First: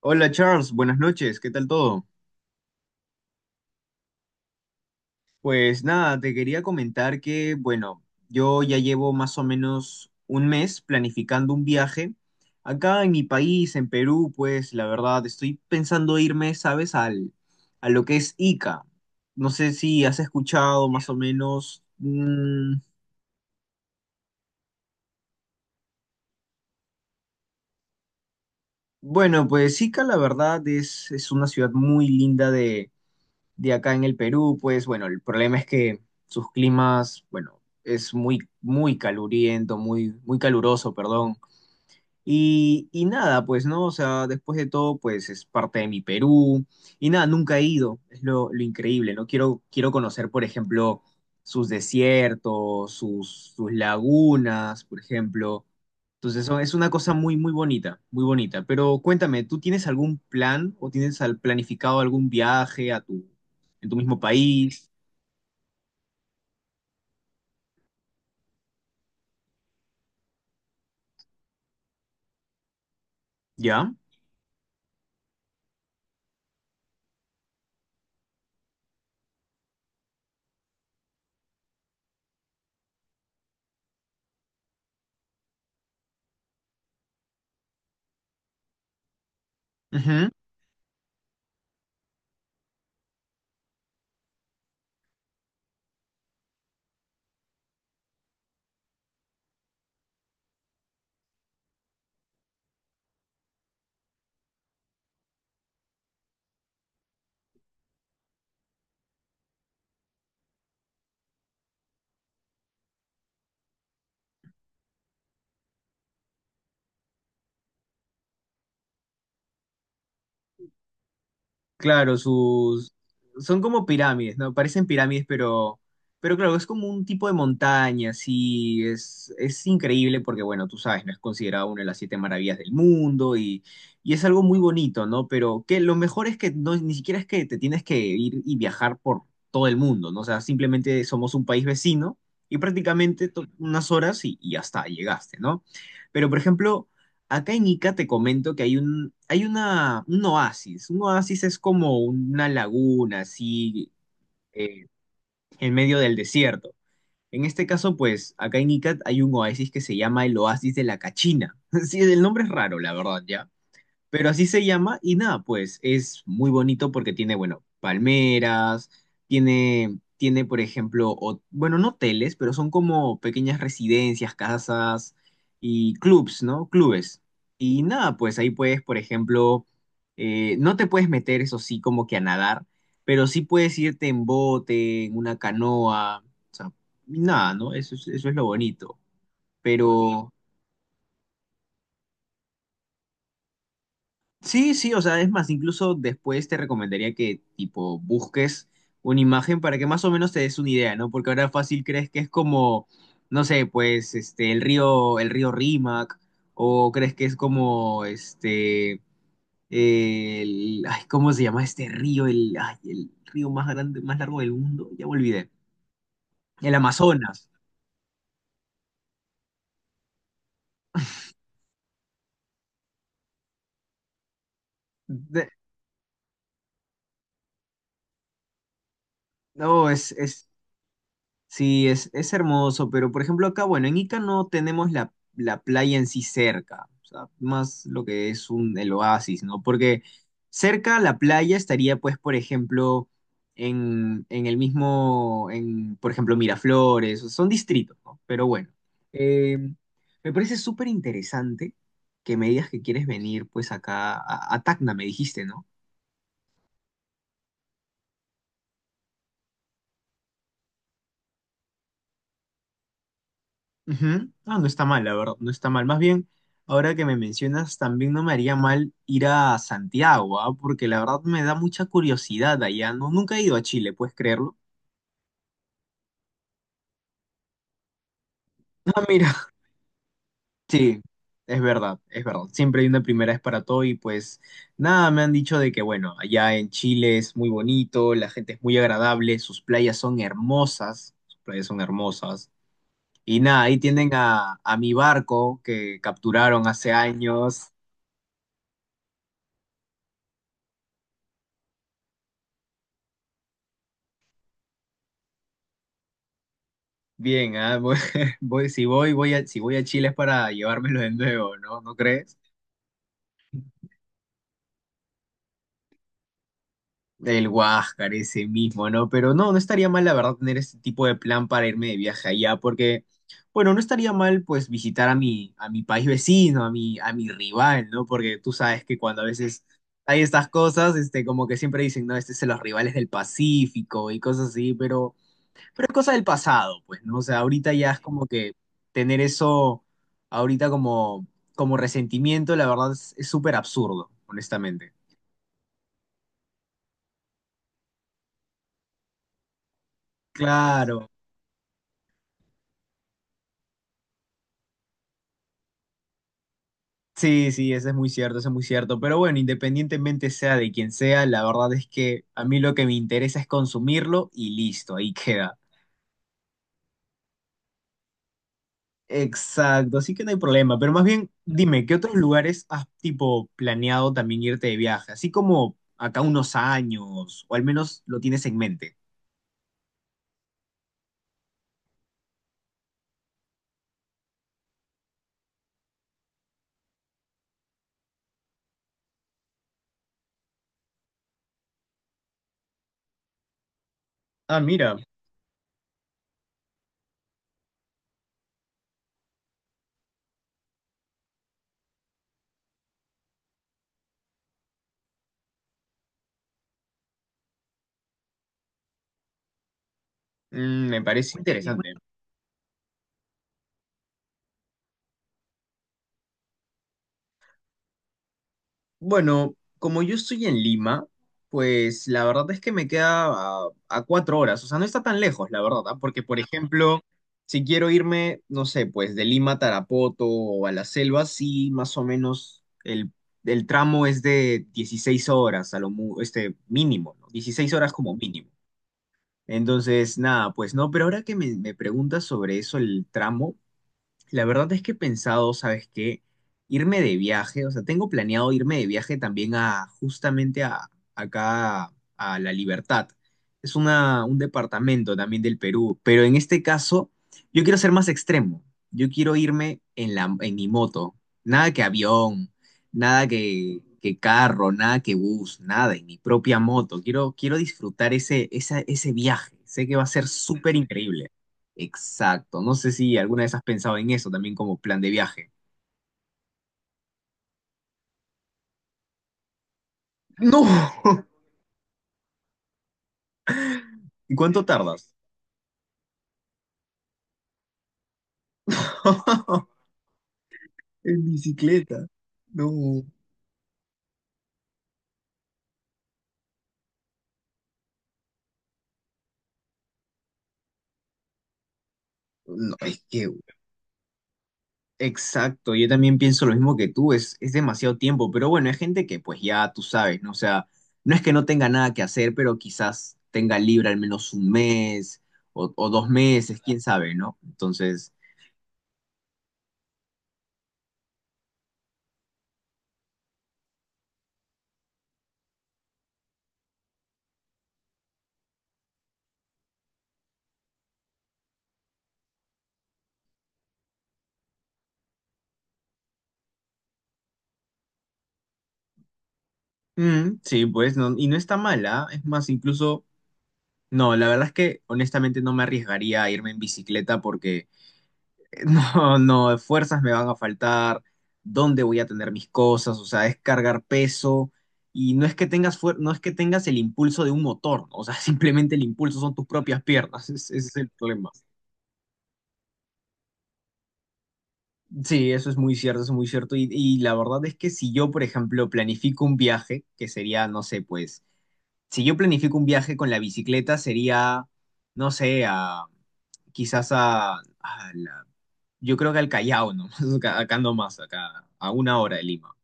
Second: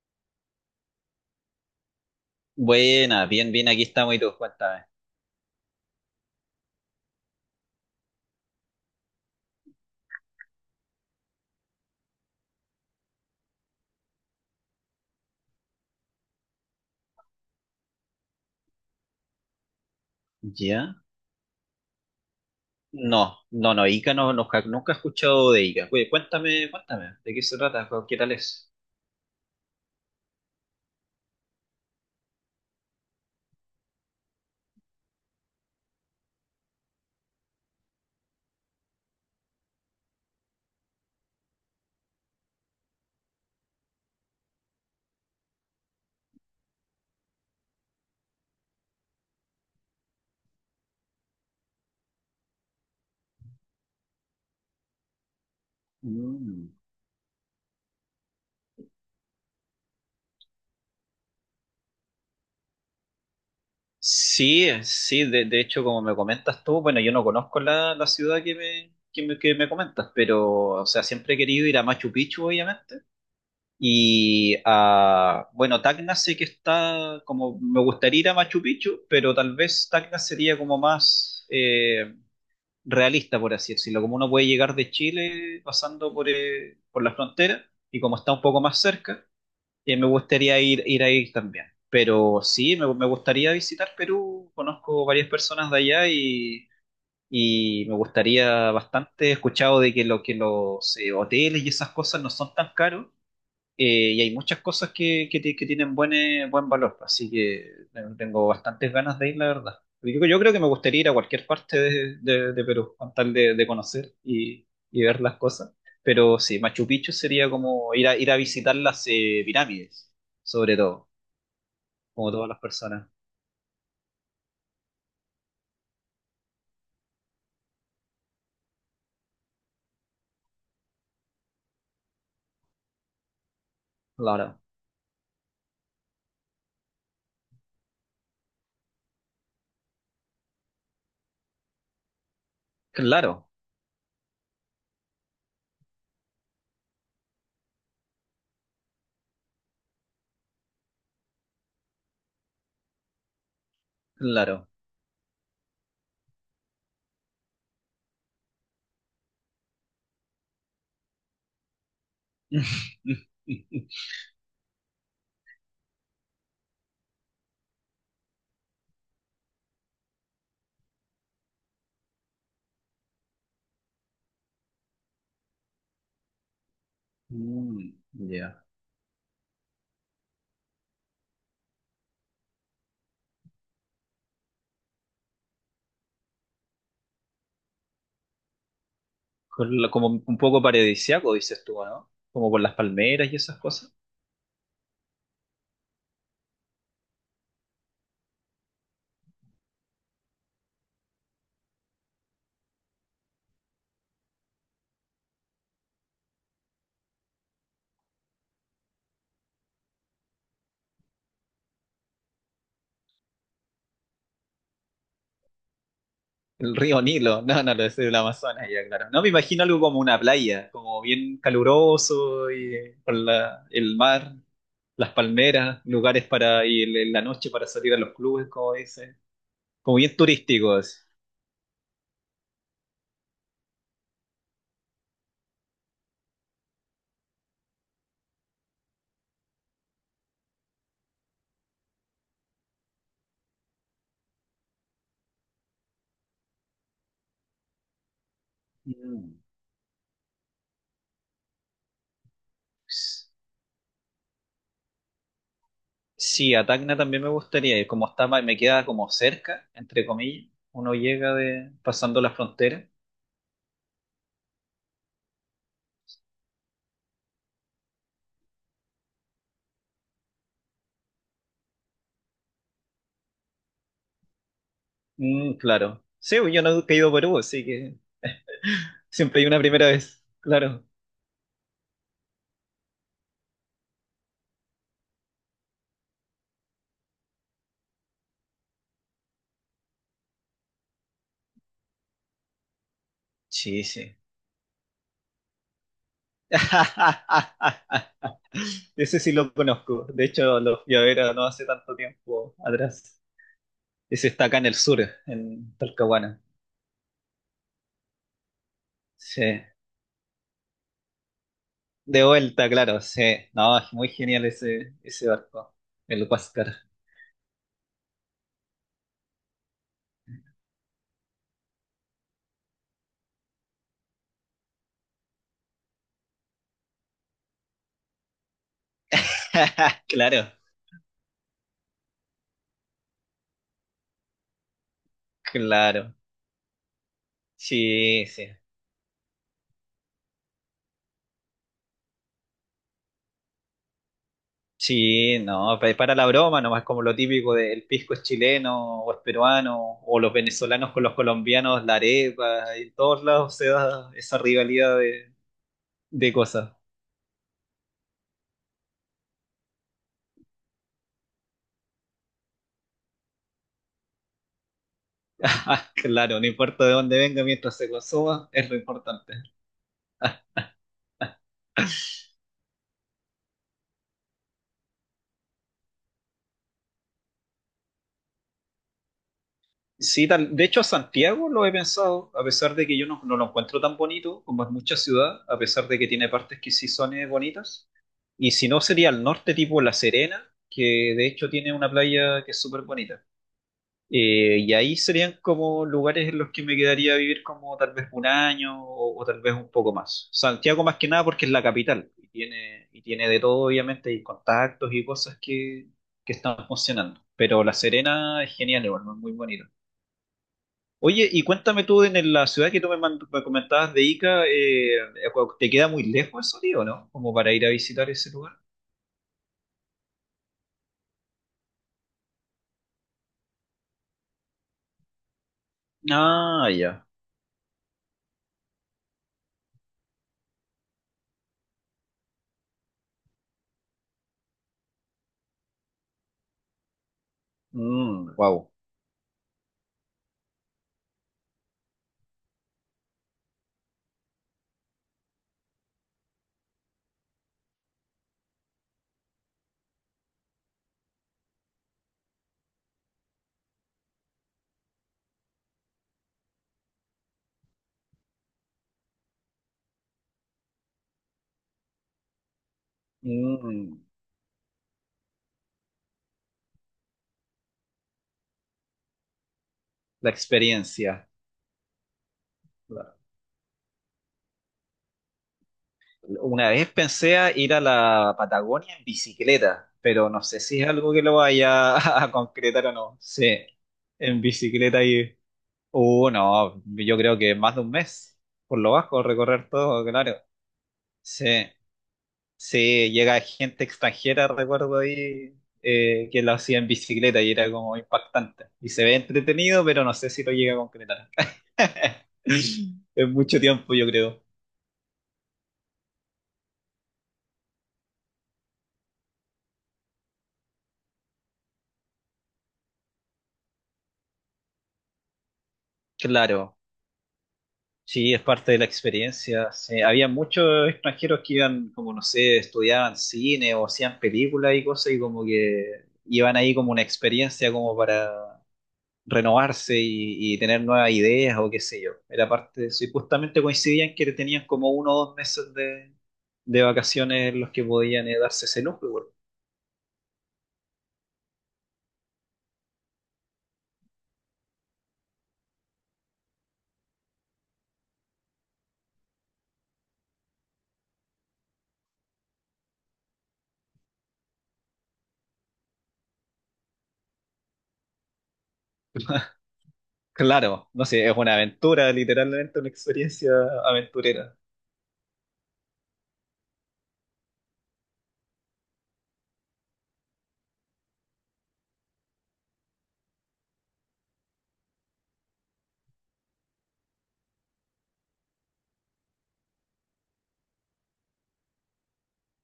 Hola Charles, buenas noches, ¿qué tal todo? Buena, bien, bien, aquí estamos y tú, cuéntame. Pues nada, te quería comentar que, bueno, yo ya llevo más o menos un mes planificando un viaje. Acá en mi país, en Perú, pues la verdad, estoy pensando irme, ¿sabes? Al, a lo que es Ica. No sé si has escuchado ¿Ya? más o menos. No, no, no, Ica no, no, nunca he escuchado de Ica. Oye, cuéntame, cuéntame, ¿de qué se trata? ¿Qué tal es? Bueno, pues Ica, la verdad, es una ciudad muy linda de acá en el Perú, pues bueno, el problema es que sus climas, bueno, es muy, muy caluriento, muy caluroso, perdón. Y nada, pues, ¿no? O sea, después de todo, pues es parte de mi Perú. Y nada, nunca he ido, es lo increíble, ¿no? Quiero conocer, por ejemplo, sus desiertos, sus lagunas, por ejemplo. Entonces, eso Mm. es una cosa muy bonita, muy bonita. Pero cuéntame, ¿tú tienes algún plan o tienes planificado algún viaje a tu, en tu mismo Sí, país? sí, de hecho, como me comentas tú, bueno, yo no conozco la ciudad que me comentas, pero, o sea, siempre he querido ir a Machu Picchu, obviamente, ¿Ya? y a, bueno, Tacna sé que está, como, me gustaría ir a Machu Picchu, pero tal vez Tacna sería como más... realista, por así decirlo, como uno puede llegar de Chile pasando por la frontera y como está un poco más cerca, me Ujú. gustaría ir, ir ahí también. Pero sí, me gustaría visitar Perú, conozco varias personas de allá y me gustaría bastante, he escuchado de que los hoteles y esas cosas no son tan caros, y hay muchas cosas que tienen buen, buen valor, así que tengo bastantes ganas de ir, la verdad. Yo creo que me gustaría ir a cualquier parte de, de Perú, con tal de conocer y ver las cosas. Pero sí, Machu Picchu sería como ir a, ir a visitar las pirámides, sobre todo, Claro, como todas las sus personas. son como pirámides, ¿no? Parecen pirámides, pero claro, es como un tipo de montaña, sí, es increíble porque bueno, tú sabes, no es considerado una de las siete maravillas del mundo y es algo muy Claro, bonito, ¿no? Pero que lo mejor es que no ni siquiera es que te tienes que ir y viajar por todo el mundo, ¿no? O sea, simplemente somos un país vecino y prácticamente claro, unas horas y hasta llegaste, ¿no? Pero por ejemplo, acá en Ica te comento que hay un, hay una, un oasis. Un oasis es como una laguna, así, claro. eh, en medio del desierto. En este caso, pues, acá en Ica hay un oasis que se llama el Oasis de la Cachina. Sí, el nombre es raro, la verdad, ya. Pero así se llama y nada, pues es muy bonito porque tiene, bueno, palmeras, tiene, por ejemplo, bueno, no hoteles, pero son como pequeñas residencias, casas y clubs, ¿no? Clubes. Mm, Y nada, pues ahí ya. puedes, por ejemplo, no te puedes meter, eso sí, como que a nadar, pero sí puedes irte en bote, en una canoa, o sea, y nada, ¿no? Eso es lo bonito. Ah, Como pero... un poco paradisiaco, dices tú, ¿no? Como por las palmeras y esas cosas. Sí, sí, o sea, es más, incluso después te recomendaría que tipo busques una imagen para que más o menos te des una idea, ¿no? Porque ahora fácil crees que es como, no sé, pues este el río Rímac, o crees que es como este el, ay, ¿cómo se llama este río? El, ay, el río más grande, más largo del mundo, ya me olvidé. El El río Nilo, Amazonas. no, no, lo es el Amazonas, ya claro. No me imagino algo como una playa, como bien caluroso y el mar, las De- palmeras, lugares para ir en la noche para salir a los clubes, como dice, no, como es, bien es turísticos. sí, es hermoso, pero por ejemplo acá, bueno, en Ica no tenemos la playa en sí cerca, o sea, más lo que es un, el oasis, ¿no? Porque cerca a la playa estaría, pues, por ejemplo, en el mismo, en, por ejemplo, Miraflores, son distritos, ¿no? Pero bueno, Mm. eh, me parece súper interesante que me digas que quieres venir, pues, acá a Tacna, me dijiste, ¿no? Sí, a Tacna también me gustaría ir, como está, me queda como cerca, entre comillas, uno llega de pasando la frontera. Ujú. Ah, no está mal, la verdad, no está mal. Más bien, ahora que me mencionas, también no me haría mal ir a Santiago, ¿ah? Porque la verdad me da mucha curiosidad allá. No, nunca he ido a Chile, ¿puedes creerlo? Mm, claro. Sí, yo no he ido a Perú, así que Ah, mira, siempre hay una primera vez, claro. sí, es verdad, es verdad. Siempre hay una primera vez para todo y pues nada, me han dicho de que bueno, allá en Chile es muy bonito, la gente es muy agradable, sus playas son hermosas, sus playas son hermosas. Y nada, ahí Sí, tienen sí. A mi barco que capturaron hace años. Ese sí lo conozco. De hecho, lo fui a ver no hace tanto tiempo atrás. Ese está acá en el sur, en Talcahuana. Bien, ah, si voy, voy Sí. a, si voy a Chile es para llevármelo de nuevo, ¿no? ¿No De crees? vuelta, claro, sí. No, es muy genial ese, ese barco, el Huáscar. El Huáscar, ese mismo, ¿no? Pero no, no estaría mal, la verdad, tener este tipo de plan para irme de viaje allá, porque, bueno, no estaría mal, pues, visitar a mi país vecino, a mi rival, ¿no? Porque tú sabes que cuando a veces hay estas Claro, cosas, este, como que siempre dicen, no, este es de los rivales del Pacífico y cosas así, pero... Pero es cosa claro. del pasado, pues, ¿no? O sea, ahorita ya es como Sí, sí. que tener eso ahorita como, como resentimiento, la verdad es súper absurdo, honestamente. Sí, no, para la broma, nomás como lo típico del pisco es chileno o es peruano, o los venezolanos con Claro. los colombianos, la arepa, en todos lados se da esa rivalidad de cosas. Sí, sí, eso es muy cierto, eso es muy cierto. Pero bueno, independientemente sea de quien sea, la verdad es que a mí lo que me interesa es consumirlo y listo, ahí queda. Claro, no importa de dónde venga mientras se consuma, es lo importante. Exacto, así que no hay problema. Pero más bien, dime, ¿qué otros lugares has tipo planeado también irte de viaje? Así como acá unos años, o al menos lo tienes en mente. Sí, tal. De hecho, Santiago lo he pensado, a pesar de que yo no, no lo encuentro tan bonito como es mucha ciudad, a pesar de que tiene partes que sí son bonitas. Y si no, sería al norte, tipo La Serena, que de hecho tiene una playa que es súper bonita. Ah, Y ahí mira. serían como lugares en los que me quedaría a vivir como tal vez un año o tal vez un poco más. Santiago más que nada porque es la capital y tiene de todo, obviamente, y contactos y cosas que están funcionando. Pero La Serena es genial, igual, ¿no? Es muy bonito. Mm, me Oye, parece y cuéntame interesante. tú en la ciudad que tú me comentabas de Ica, ¿te queda muy lejos eso, tío, no? Como para ir a visitar ese lugar. Bueno, como yo estoy en Lima, pues la verdad es que me queda a cuatro horas. O sea, no está tan lejos, la verdad, ¿ah? Porque, por Ah, ejemplo, ya. si quiero irme, no sé, pues de Lima a Tarapoto o a la selva, sí, más o menos el tramo es de 16 horas, a lo este mínimo, ¿no? 16 horas como mínimo. Wow. Entonces, nada, pues no, pero ahora que me preguntas sobre eso, el tramo, la verdad es que he pensado, ¿sabes qué? Irme de viaje, o sea, tengo planeado irme de viaje también a justamente a acá a La Libertad. Es una, un departamento también del Perú, pero en este caso yo quiero ser más extremo. Yo quiero irme en la, en mi moto. Nada que avión, nada La que, que carro, nada que bus, nada, en mi propia moto. Quiero disfrutar ese, ese viaje. Sé que va a ser súper experiencia. increíble. Exacto. No sé si alguna vez has pensado en eso también como plan de viaje. Una vez pensé a ir a la Patagonia en bicicleta, pero no No, sé si es algo que lo vaya a concretar o no. Sí, ¿y en cuánto bicicleta tardas? y... no, yo creo que más de un mes, por lo bajo, recorrer todo, claro. en Sí, bicicleta. No. sí, llega gente extranjera, recuerdo ahí, que lo hacía en bicicleta y era como impactante. Y se ve entretenido, pero no sé si lo llega a concretar. No, es que, Es mucho tiempo, yo creo. exacto, yo también pienso lo mismo que tú, es demasiado tiempo, pero bueno, hay gente que pues ya tú sabes, ¿no? O sea, no es que no tenga nada que hacer, pero quizás tenga libre al menos un mes o dos meses, Claro. quién sabe, ¿no? Entonces, Sí, es parte de la experiencia. Sí. Había muchos extranjeros que iban, como no sé, estudiaban cine o hacían películas y cosas y como que iban ahí como una experiencia como para renovarse y tener nuevas ideas o qué sé yo. Era parte de eso. Y justamente coincidían que tenían como uno o dos meses de vacaciones en los que podían darse ese lujo. Igual. mm, sí, pues, no, y no está mala, es más, incluso... No, la verdad es que honestamente no me arriesgaría a irme en bicicleta porque no, no, fuerzas me van a faltar, dónde voy a tener mis cosas, o sea, es cargar peso y no es que tengas no es que tengas el impulso de un motor, ¿no? O sea, simplemente el impulso son tus propias piernas, ese es el Claro, no sé, problema. es una aventura, literalmente una experiencia aventurera. Sí, eso es muy cierto, eso es muy cierto y la verdad es que si yo, por ejemplo, planifico un viaje, que sería, no sé, pues si yo planifico un viaje con la bicicleta, sería, no sé, a, quizás a, yo creo que al Callao, ¿no? Acá, acá nomás, acá, a una hora de Lima.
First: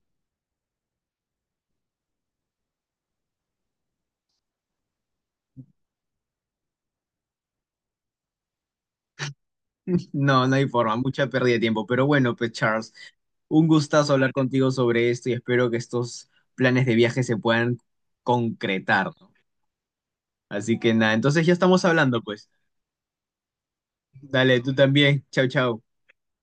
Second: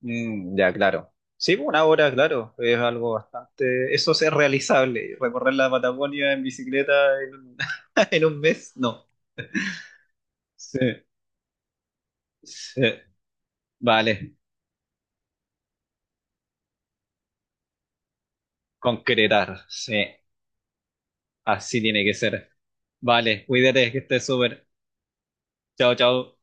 Mm, ya, claro. Sí, pues, una hora, claro, es algo bastante... Eso es realizable. Recorrer la Patagonia en bicicleta en un, en un mes, no. No, no hay Sí, forma, mucha pérdida de tiempo. Pero bueno, pues sí. Charles, un gustazo hablar Vale, contigo sobre esto y espero que estos planes de viaje se puedan concretar, ¿no? concretar, sí. Así que nada, entonces ya Así estamos tiene que hablando, pues. ser. Vale, cuídate, que estés Dale, súper. tú también. Chau, chau. Chao, chao.